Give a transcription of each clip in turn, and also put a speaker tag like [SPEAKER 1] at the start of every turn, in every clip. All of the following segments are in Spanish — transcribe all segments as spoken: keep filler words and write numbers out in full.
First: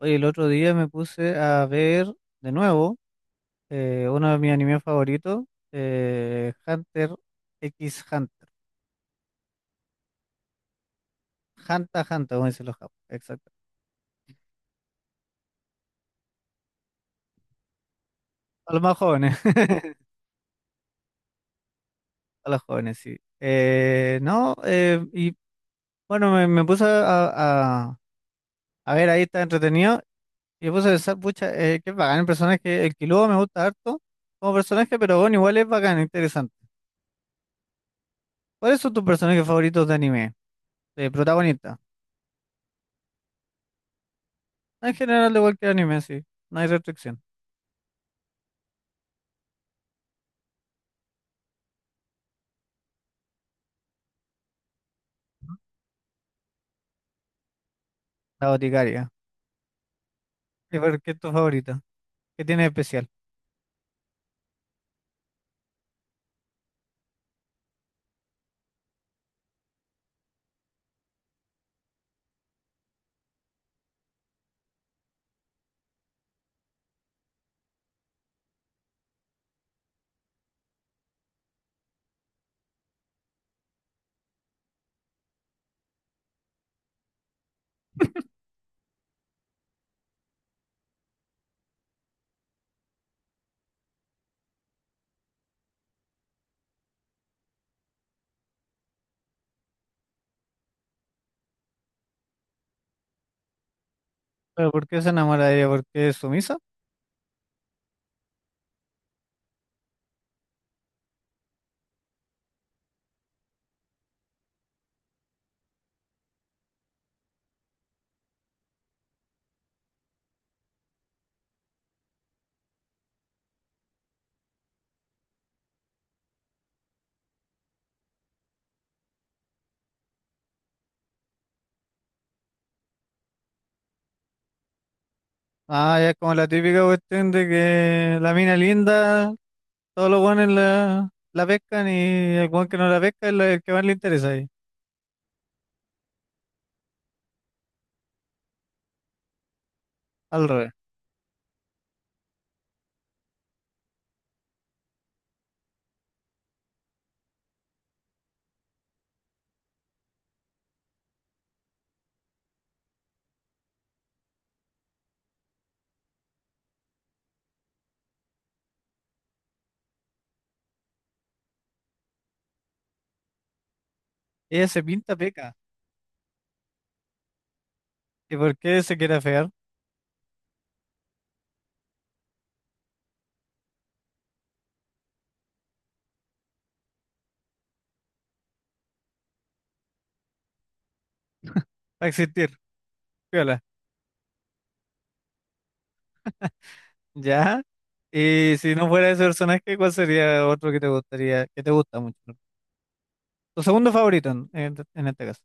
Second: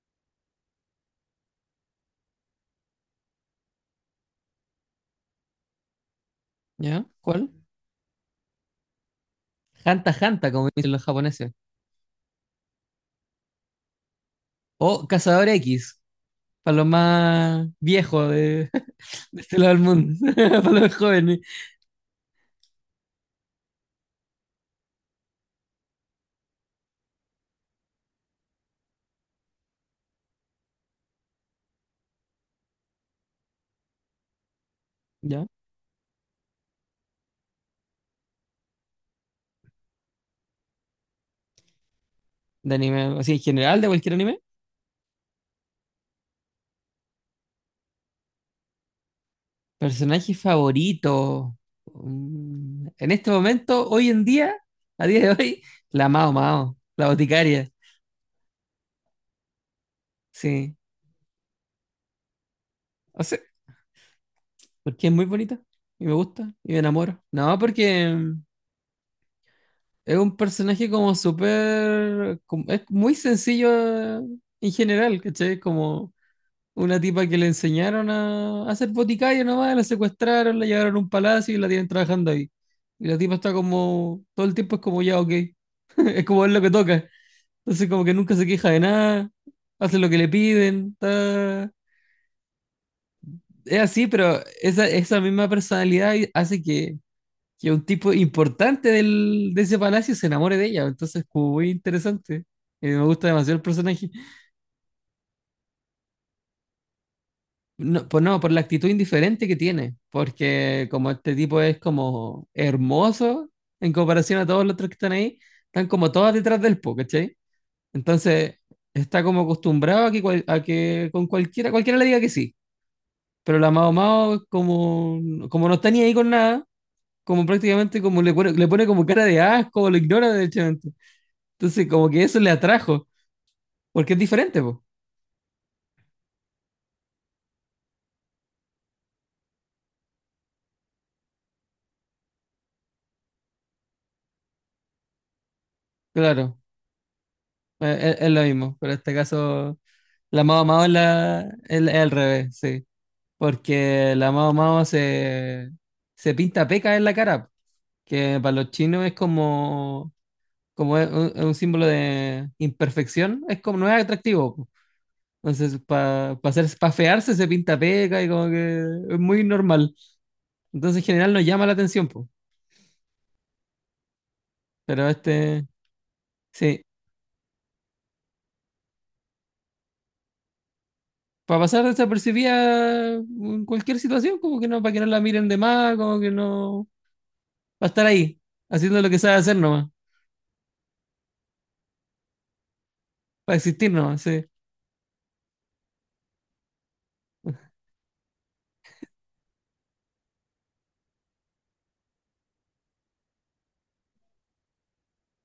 [SPEAKER 1] Oye, el otro día me puse a ver de nuevo eh, uno de mis animes favoritos, eh,
[SPEAKER 2] ¿Ya?
[SPEAKER 1] Hunter
[SPEAKER 2] ¿Cuál?
[SPEAKER 1] X Hunter.
[SPEAKER 2] Hanta Hanta, como dicen los japoneses.
[SPEAKER 1] Hunter x Hunter, como dicen los japoneses. Exacto.
[SPEAKER 2] O Cazador X, para los más viejos de,
[SPEAKER 1] A los más jóvenes,
[SPEAKER 2] de este lado del mundo, para los más jóvenes.
[SPEAKER 1] a los jóvenes, sí. Eh, no, eh, y bueno, me, me puse a, a- a ver ahí, está entretenido. Y me puse a pensar, pucha, eh, qué bacán el personaje. El Killua me gusta harto como personaje, pero bueno,
[SPEAKER 2] ¿Ya?
[SPEAKER 1] igual es bacán, interesante. ¿Cuáles son tus personajes favoritos de anime? De protagonista.
[SPEAKER 2] De anime, así en general, de cualquier anime.
[SPEAKER 1] En general, de cualquier anime, sí. No hay restricción.
[SPEAKER 2] Personaje favorito. Mm, En este momento, hoy en día, a día de hoy, la Mao Mao, la boticaria.
[SPEAKER 1] La boticaria.
[SPEAKER 2] Sí.
[SPEAKER 1] ¿Y por qué es tu favorita? ¿Qué tiene de especial?
[SPEAKER 2] O sea, porque es muy bonita y me gusta y me enamoro. No, porque es un personaje como súper... como- Es muy sencillo eh, en general, ¿cachai? Como una tipa que le enseñaron a, a ser boticario nomás, la secuestraron, la llevaron a un palacio y la tienen trabajando ahí. Y la tipa está como... Todo el tiempo es como ya, ok. Es como es lo que toca. Entonces como que nunca se queja de nada, hace lo que le piden. está- Es así, pero esa, esa misma personalidad hace que que un tipo importante del, de ese palacio se enamore de ella. Entonces, como muy interesante. Eh, me gusta demasiado el personaje.
[SPEAKER 1] ¿Pero por qué se enamora de ella? ¿Por qué es sumisa?
[SPEAKER 2] No, pues no, por la actitud indiferente que tiene. Porque como este tipo es como hermoso en comparación a todos los otros que están ahí, están como todas detrás del po, ¿cachai? Entonces, está como acostumbrado a que, cual- a que con cualquiera, cualquiera le diga que sí. Pero la Mao Mao, como, como no está ni ahí con nada, como prácticamente como le pone, le pone como cara de asco, lo ignora derechamente. Entonces, como que eso le atrajo, porque es diferente, pues.
[SPEAKER 1] Ah, ya es como la típica cuestión de que la mina linda, todos los buenos la, la pescan y el buen que no la pesca es la- el que más le interesa ahí.
[SPEAKER 2] Claro, eh, es, es lo mismo, pero en este caso, la
[SPEAKER 1] Al
[SPEAKER 2] Mao
[SPEAKER 1] revés.
[SPEAKER 2] Mao es, la, es- es al revés, sí. Porque la Mao Mao se, se pinta peca en la cara, que para los chinos es como, como es un, es un símbolo de imperfección, es como no es atractivo, po. Entonces, para hacer, para fearse se pinta peca y como que es muy normal. Entonces, en general, nos llama la atención, po.
[SPEAKER 1] Ella se
[SPEAKER 2] Pero
[SPEAKER 1] pinta peca.
[SPEAKER 2] este, sí.
[SPEAKER 1] ¿Y por qué se quiere afear?
[SPEAKER 2] Para pasar desapercibida en cualquier situación, como que no, para que no la miren de más, como que no, para estar ahí, haciendo lo que sabe hacer nomás,
[SPEAKER 1] Para existir.
[SPEAKER 2] para
[SPEAKER 1] Piola.
[SPEAKER 2] existir nomás, sí.
[SPEAKER 1] ¿Ya? Y si no fuera ese personaje, ¿cuál sería otro que te gustaría, que te gusta mucho? Tu segundo favorito en, en en este caso.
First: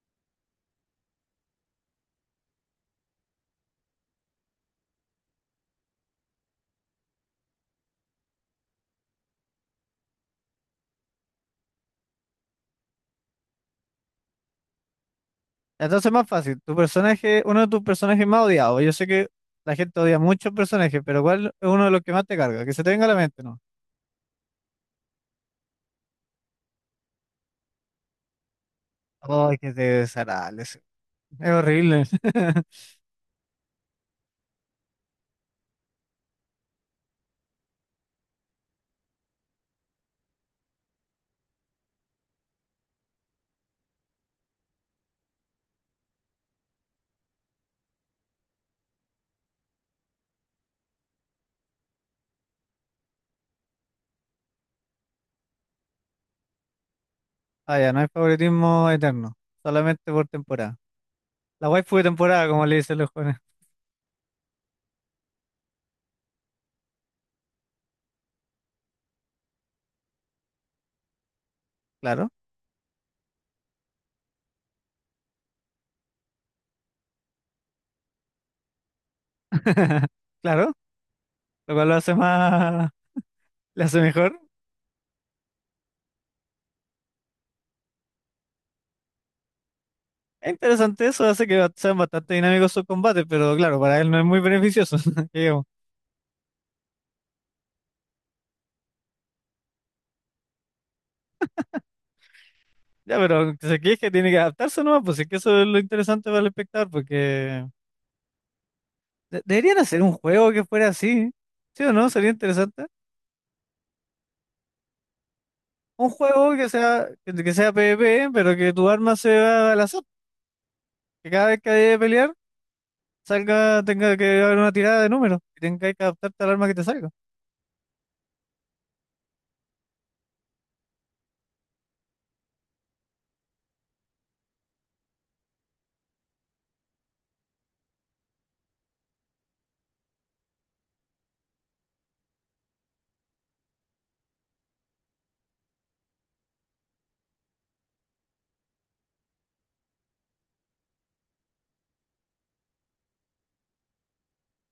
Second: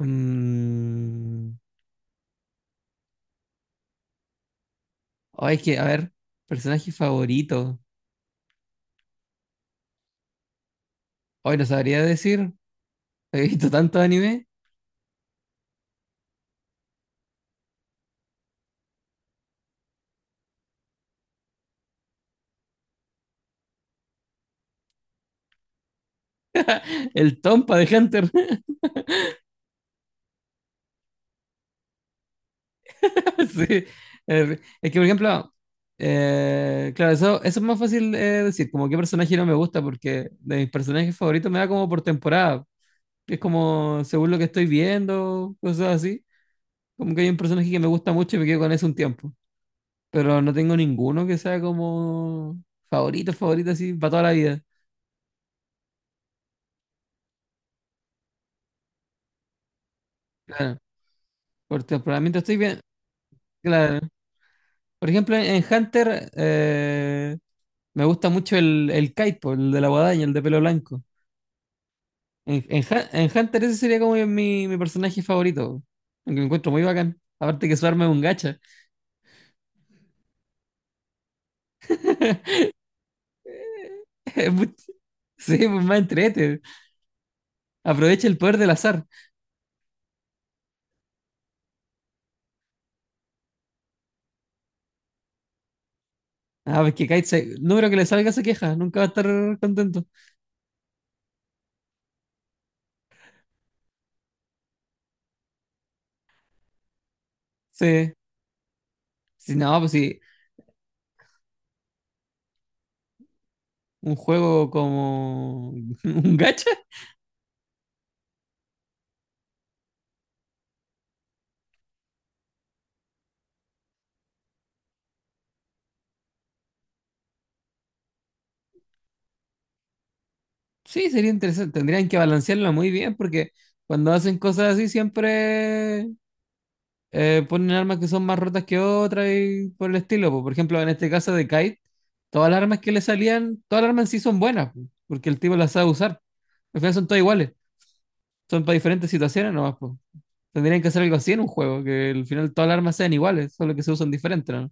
[SPEAKER 2] Mm, oh, es que, a ver, personaje favorito. Hoy no sabría decir, he visto tantos anime.
[SPEAKER 1] Entonces más fácil, tu personaje, uno de tus personajes más odiados. Yo sé que la gente odia muchos personajes, pero ¿cuál es uno de los que más te carga? Que se te venga a la mente, ¿no?
[SPEAKER 2] El Tompa de Hunter.
[SPEAKER 1] Ay, que desagradable ese. Es horrible.
[SPEAKER 2] Sí. Eh, es que, por ejemplo, eh, claro, eso, eso es más fácil eh, decir, como qué personaje no me gusta, porque de mis personajes favoritos me da como por temporada. Es como, según lo que estoy viendo, cosas así. Como que hay un personaje que me gusta mucho y me quedo con ese un tiempo. Pero no tengo ninguno que sea como favorito, favorito así para toda la vida.
[SPEAKER 1] Ah, ya, no hay favoritismo eterno, solamente por temporada.
[SPEAKER 2] Claro,
[SPEAKER 1] La
[SPEAKER 2] por
[SPEAKER 1] waifu de
[SPEAKER 2] temperamento
[SPEAKER 1] temporada,
[SPEAKER 2] estoy
[SPEAKER 1] como le
[SPEAKER 2] bien.
[SPEAKER 1] dicen los jóvenes.
[SPEAKER 2] Claro. Por ejemplo, en Hunter eh, me gusta mucho el, el Kite, po, el de la guadaña, el de pelo blanco.
[SPEAKER 1] Claro,
[SPEAKER 2] En, en Hu- en Hunter ese sería como mi, mi personaje favorito. Aunque lo encuentro muy bacán. Aparte que su arma es un gacha.
[SPEAKER 1] claro, lo cual lo hace más, le hace mejor.
[SPEAKER 2] Es muy- Sí, pues más entrete. Aprovecha el poder del azar.
[SPEAKER 1] Es interesante eso, hace que sean bastante dinámicos sus combates, pero claro, para él no es muy beneficioso, que digamos.
[SPEAKER 2] Ah, pues que Kite, se- no creo que le salga esa queja, nunca va a estar contento.
[SPEAKER 1] Ya, pero si es que se que tiene que adaptarse nomás, pues si es que eso es lo interesante para el espectador, porque
[SPEAKER 2] Sí,
[SPEAKER 1] de-
[SPEAKER 2] sí,
[SPEAKER 1] deberían
[SPEAKER 2] no, pues
[SPEAKER 1] hacer un
[SPEAKER 2] sí,
[SPEAKER 1] juego que fuera así, ¿sí o no? Sería interesante.
[SPEAKER 2] un juego como
[SPEAKER 1] Un
[SPEAKER 2] un
[SPEAKER 1] juego que
[SPEAKER 2] gacha,
[SPEAKER 1] sea, que, que sea PvP, pero que tu arma sea al azar, que cada vez que haya que pelear, salga, tenga que haber una tirada de números, y tenga que adaptarte al arma que te salga.
[SPEAKER 2] sí, sería interesante. Tendrían que balancearlo muy bien porque cuando hacen cosas así siempre eh, ponen armas que son más rotas que otras y por el estilo. Po. Por ejemplo, en este caso de Kite, todas las armas que le salían, todas las armas en sí son buenas, po, porque el tipo las sabe usar. Al final son todas iguales, son para diferentes situaciones nomás, pues. Tendrían que hacer algo así en un juego, que al final todas las armas sean iguales, solo que se usan diferentes, ¿no?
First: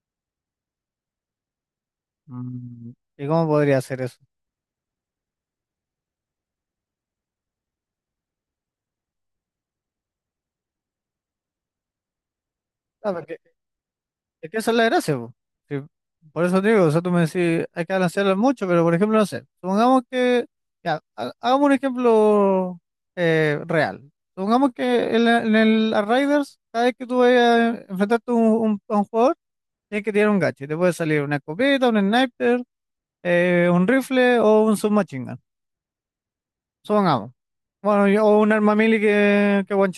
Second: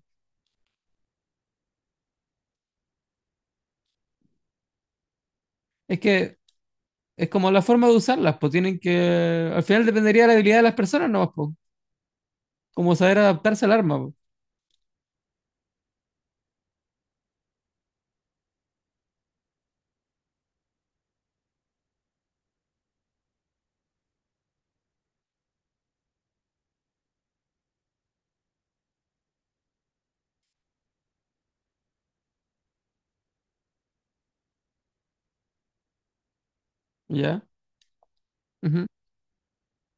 [SPEAKER 1] Mm, ¿y cómo podría hacer eso?
[SPEAKER 2] Es que es como la forma de usarlas, pues tienen que. Al final dependería de la habilidad de las personas, ¿no? Pues, como saber adaptarse al arma, pues,
[SPEAKER 1] Es que esa es la gracia, po. Sí. Por eso te digo, o sea, tú me decís, hay que balancearlo mucho, pero por ejemplo, no sé, supongamos que, ya, ha- hagamos un ejemplo eh, real. Supongamos que en, la- en el Arrivals, cada vez que tú vayas a enfrentarte a un, un- a un jugador, tienes que tirar un gacho. Y te puede salir una escopeta, un sniper, eh, un rifle o un submachine gun. Supongamos.
[SPEAKER 2] ¿ya?
[SPEAKER 1] Bueno, y- o un arma
[SPEAKER 2] Ujú.
[SPEAKER 1] melee que, que one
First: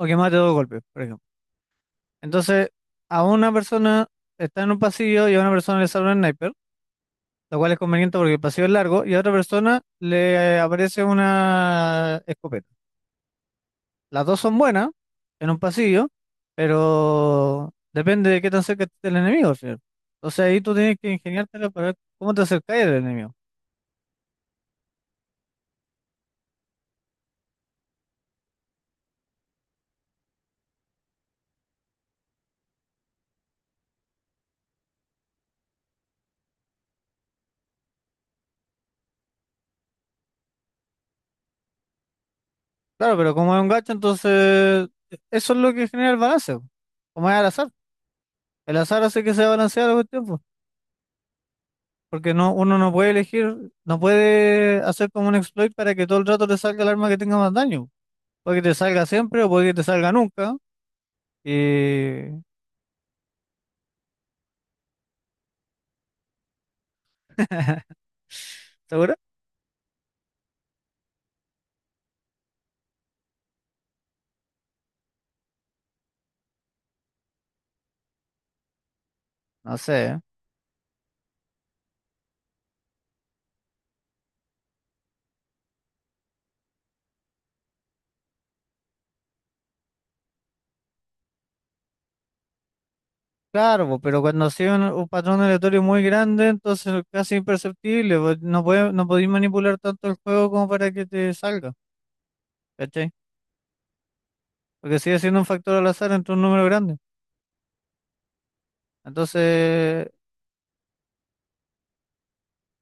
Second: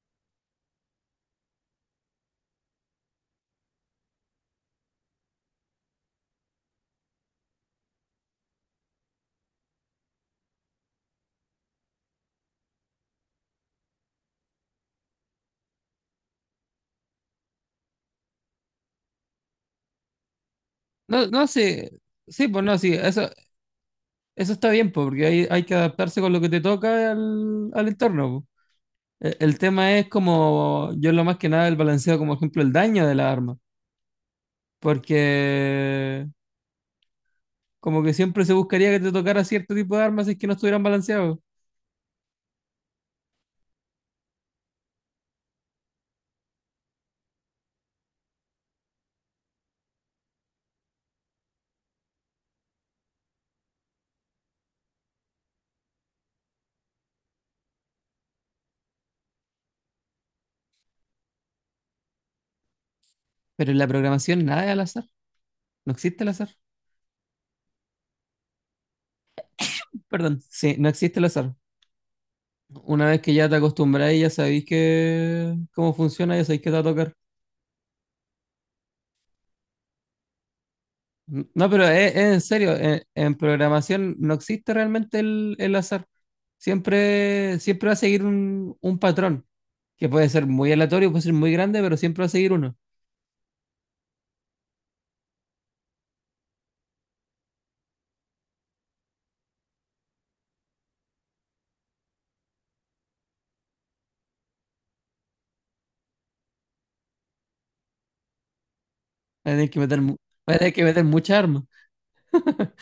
[SPEAKER 1] o que mate dos golpes, por ejemplo. Entonces, a una persona está en un pasillo y a una persona le sale un sniper, lo cual es conveniente porque el pasillo es largo, y a otra persona le aparece una escopeta. Las dos son buenas en un pasillo, pero depende de qué tan cerca esté el enemigo, ¿sí? Entonces ahí tú tienes que
[SPEAKER 2] No, no,
[SPEAKER 1] ingeniártela para
[SPEAKER 2] sí.
[SPEAKER 1] ver cómo te
[SPEAKER 2] Sí, pues no,
[SPEAKER 1] acercáis
[SPEAKER 2] sí,
[SPEAKER 1] al
[SPEAKER 2] eso,
[SPEAKER 1] enemigo.
[SPEAKER 2] eso está bien, pues, porque hay, hay que adaptarse con lo que te toca al, al entorno. Pues. E- El tema es como, yo lo más que nada el balanceo, como ejemplo, el daño de la arma, porque como que siempre se buscaría que te tocara cierto tipo de armas si es que no estuvieran balanceados.
[SPEAKER 1] Claro, pero como es un gacho, entonces eso es lo que genera el balance, po, como es al azar. El azar hace que se balancea la cuestión, po, porque no, uno no puede elegir, no puede hacer como un exploit para que todo el rato te salga el arma que tenga más daño. Puede que te salga siempre o puede que te salga nunca. Y...
[SPEAKER 2] Pero en la programación nada es al azar. No existe el azar.
[SPEAKER 1] ¿Seguro?
[SPEAKER 2] Perdón. Sí, no existe el azar. Una vez que ya te acostumbráis, ya sabéis que cómo funciona, ya sabéis qué te va a tocar.
[SPEAKER 1] No sé.
[SPEAKER 2] No, pero es, es en serio, en, en programación no existe realmente el, el azar. Siempre, siempre va a seguir un, un patrón, que puede ser muy aleatorio, puede ser muy grande, pero siempre va a seguir uno.
[SPEAKER 1] Claro, po, pero cuando sigue un, un patrón aleatorio muy grande, entonces es casi imperceptible, po. No puede, no podéis manipular tanto el juego como para que te salga, ¿cachai? Porque sigue siendo un factor al azar entre un número grande.
[SPEAKER 2] Va a tener que meter,
[SPEAKER 1] Entonces,
[SPEAKER 2] mu- va a tener que meter mucha arma.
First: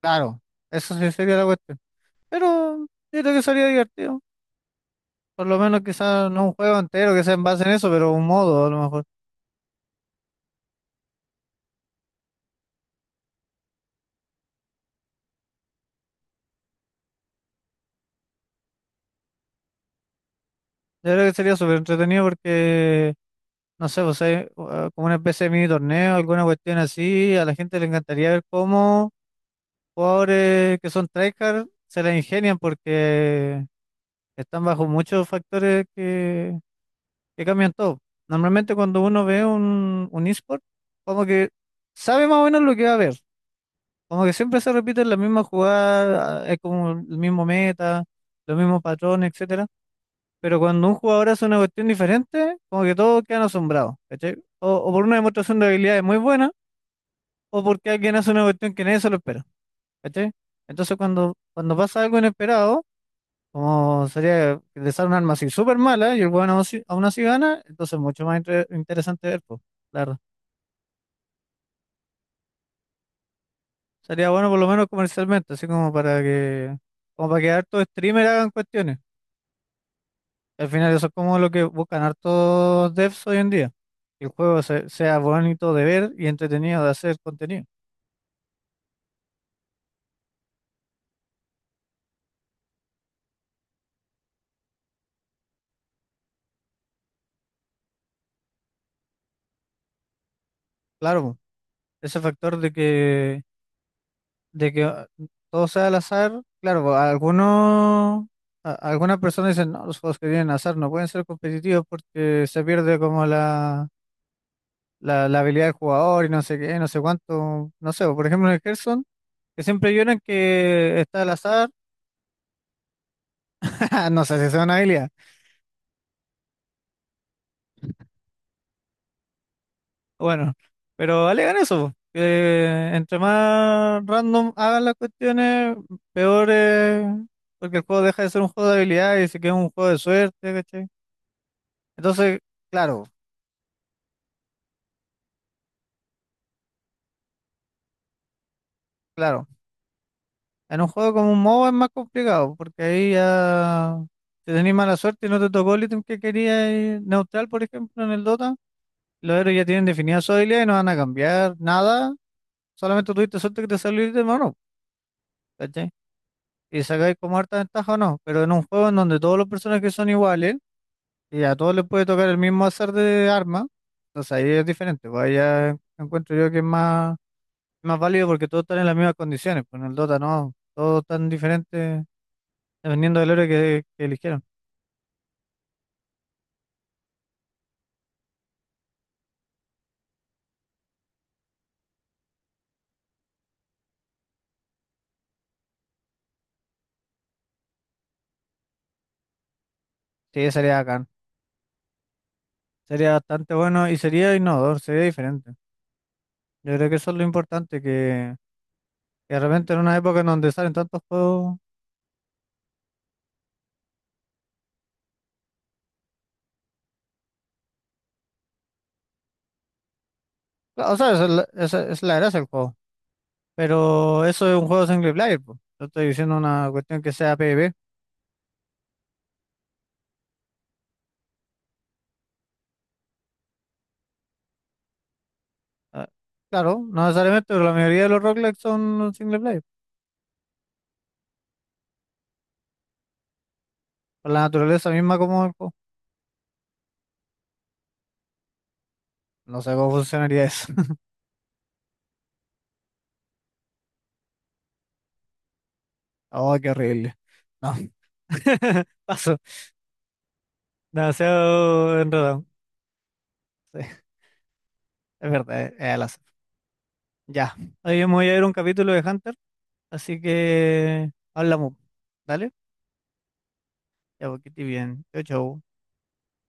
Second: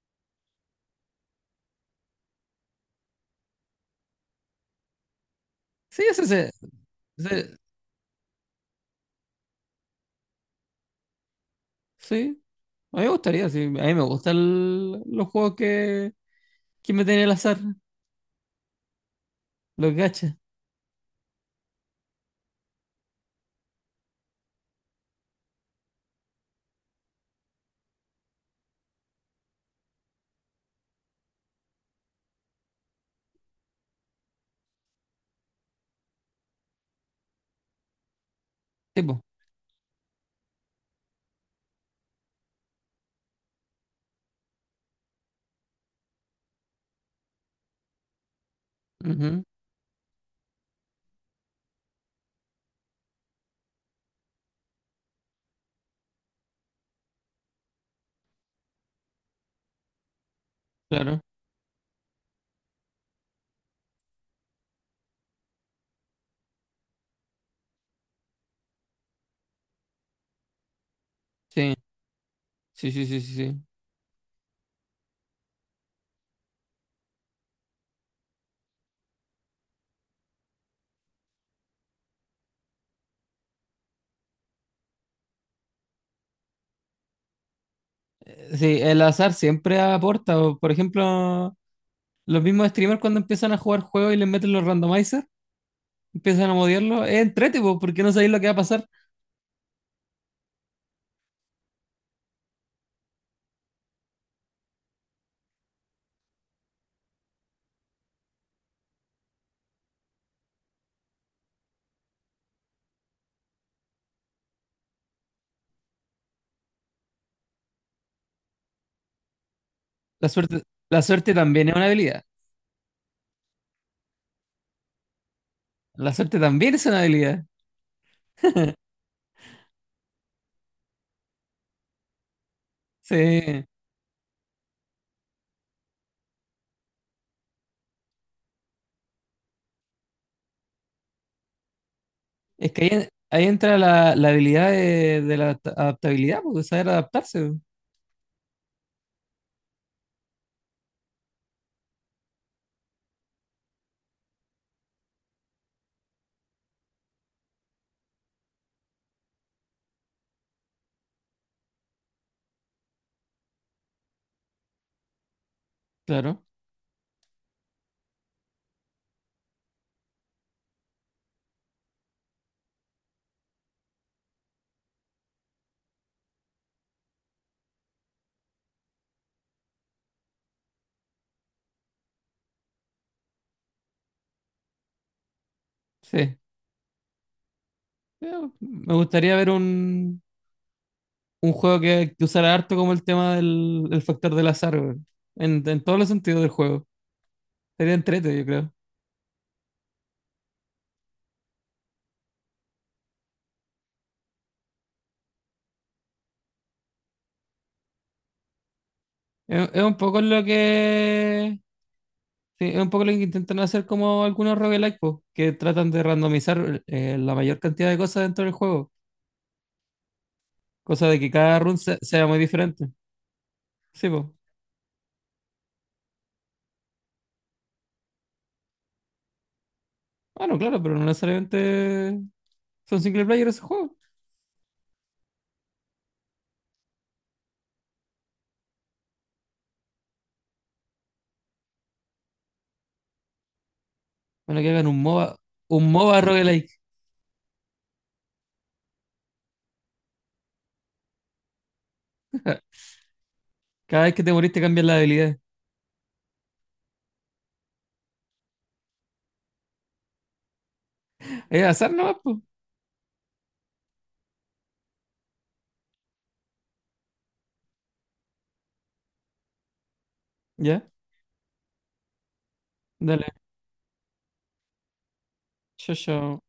[SPEAKER 1] claro, eso sí sería la cuestión. Pero yo creo que sería divertido. Por lo menos
[SPEAKER 2] Sí, eso
[SPEAKER 1] quizás no
[SPEAKER 2] se,
[SPEAKER 1] un juego entero que sea en
[SPEAKER 2] se-
[SPEAKER 1] base en eso, pero un modo a lo mejor.
[SPEAKER 2] sí, a mí me gustaría, sí. A mí me gustan el- los juegos que, que meten el azar. Los gachas,
[SPEAKER 1] Yo creo que sería súper entretenido porque no sé, pues hay, uh, como una especie de mini torneo, alguna cuestión así, a la gente le encantaría ver cómo jugadores que son tryhard se la ingenian porque están bajo muchos factores que, que cambian todo. Normalmente cuando
[SPEAKER 2] tipo.
[SPEAKER 1] uno ve un, un eSport, como que sabe más o menos lo que va a ver, como que siempre se repiten las mismas jugadas, ah, es como el mismo meta, los mismos patrones,
[SPEAKER 2] Ujú,
[SPEAKER 1] etcétera, pero cuando un jugador hace una cuestión diferente, como que todos quedan asombrados, ¿cachai? O, o por una demostración de habilidades muy buena, o porque alguien hace una cuestión que nadie se lo espera, ¿cachai? Entonces
[SPEAKER 2] claro.
[SPEAKER 1] cuando, cuando pasa algo inesperado, como sería que le sale un arma así súper mala y el weón aún así, aún así gana, entonces es mucho más inter- interesante ver, pues, claro.
[SPEAKER 2] Sí, sí, sí, sí, sí. Sí,
[SPEAKER 1] Sería bueno por lo menos comercialmente, así como para que, como para que hartos streamers hagan cuestiones. Al final eso es como lo que buscan hartos devs hoy en día, el juego se- sea bonito de ver y entretenido de hacer contenido.
[SPEAKER 2] sí, el azar siempre aporta. O, por ejemplo, los mismos streamers cuando empiezan a jugar juegos y les meten los randomizers, empiezan a modiarlo. Es entrete, po, porque no sabéis lo que va a pasar.
[SPEAKER 1] Claro, po, ese factor de que, de que ah, todo sea al azar, claro, po, algunos, a- algunas personas dicen, no, los juegos que tienen azar no pueden ser competitivos porque se pierde como la, la, la habilidad del jugador y no sé qué, no sé cuánto, no sé, po, por ejemplo en el Hearthstone, que siempre lloran
[SPEAKER 2] La suerte, la
[SPEAKER 1] que está al
[SPEAKER 2] suerte también
[SPEAKER 1] azar,
[SPEAKER 2] es una habilidad.
[SPEAKER 1] no sé si es una habilidad.
[SPEAKER 2] La suerte también es una habilidad.
[SPEAKER 1] Bueno, pero alegan eso, po, que entre
[SPEAKER 2] Sí.
[SPEAKER 1] más random hagan las cuestiones, peor es, porque el juego deja de ser un juego de habilidad y se queda un juego de suerte, ¿cachai? Entonces,
[SPEAKER 2] Es que
[SPEAKER 1] claro,
[SPEAKER 2] ahí, ahí entra la, la habilidad de, de la adaptabilidad, porque saber adaptarse. Po.
[SPEAKER 1] claro, en un juego como un M O B A es más complicado, porque ahí ya, si tenés mala suerte y no te tocó el ítem que querías, y neutral, por ejemplo, en el Dota, los héroes ya tienen definida su habilidad y no van a cambiar nada, solamente tuviste suerte que te salió el ítem o no, ¿cachai?
[SPEAKER 2] Claro.
[SPEAKER 1] Y sacáis como harta ventaja o no, pero en un juego en donde todos los personajes son iguales y a todos les puede tocar el mismo azar de arma, entonces ahí es diferente, pues ahí ya encuentro yo que es más, más válido porque todos están en las mismas condiciones, pues en el Dota no, todos están diferentes dependiendo del héroe que, que eligieron.
[SPEAKER 2] Sí. Pero me gustaría ver un un juego que, que usara harto como el tema del, el factor del azar, weón. En, en todos los sentidos del juego. Sería entrete, yo creo.
[SPEAKER 1] Sí, sería acá, sería bastante bueno y sería innovador, sería diferente. Yo creo que eso es lo importante, que, que de
[SPEAKER 2] Es,
[SPEAKER 1] repente en
[SPEAKER 2] es
[SPEAKER 1] una
[SPEAKER 2] un
[SPEAKER 1] época
[SPEAKER 2] poco
[SPEAKER 1] en
[SPEAKER 2] lo
[SPEAKER 1] donde salen tantos juegos,
[SPEAKER 2] que. Sí, es un poco lo que intentan hacer como algunos roguelike, po, que tratan de randomizar eh, la mayor cantidad de cosas dentro del juego.
[SPEAKER 1] claro, o
[SPEAKER 2] Cosa
[SPEAKER 1] sea,
[SPEAKER 2] de
[SPEAKER 1] esa es
[SPEAKER 2] que
[SPEAKER 1] la,
[SPEAKER 2] cada run
[SPEAKER 1] esa
[SPEAKER 2] se-
[SPEAKER 1] es la
[SPEAKER 2] sea muy
[SPEAKER 1] gracia del juego.
[SPEAKER 2] diferente. Sí,
[SPEAKER 1] Pero
[SPEAKER 2] pues.
[SPEAKER 1] eso es un juego single player, po. Yo estoy diciendo una cuestión que sea PvP.
[SPEAKER 2] Bueno, claro, pero no necesariamente son single player esos juegos.
[SPEAKER 1] Ah, claro, no necesariamente, pero la mayoría de los rock son single player. Por la
[SPEAKER 2] Bueno, que hagan
[SPEAKER 1] naturaleza
[SPEAKER 2] un
[SPEAKER 1] misma
[SPEAKER 2] MOBA,
[SPEAKER 1] como el juego.
[SPEAKER 2] un MOBA roguelike.
[SPEAKER 1] No sé cómo funcionaría eso.
[SPEAKER 2] Cada vez que te moriste cambias la habilidad.
[SPEAKER 1] Oh, qué horrible. No. Paso.
[SPEAKER 2] Es azar
[SPEAKER 1] Demasiado
[SPEAKER 2] nomás, pues.
[SPEAKER 1] enredado. Sí, es verdad, es es al azar. Ya. Hoy yo me voy a ver un capítulo de Hunter, así
[SPEAKER 2] Ya,
[SPEAKER 1] que hablamos. ¿Dale?
[SPEAKER 2] dale.
[SPEAKER 1] Ya, porque estoy bien. Chau, chau.
[SPEAKER 2] Chao, chao.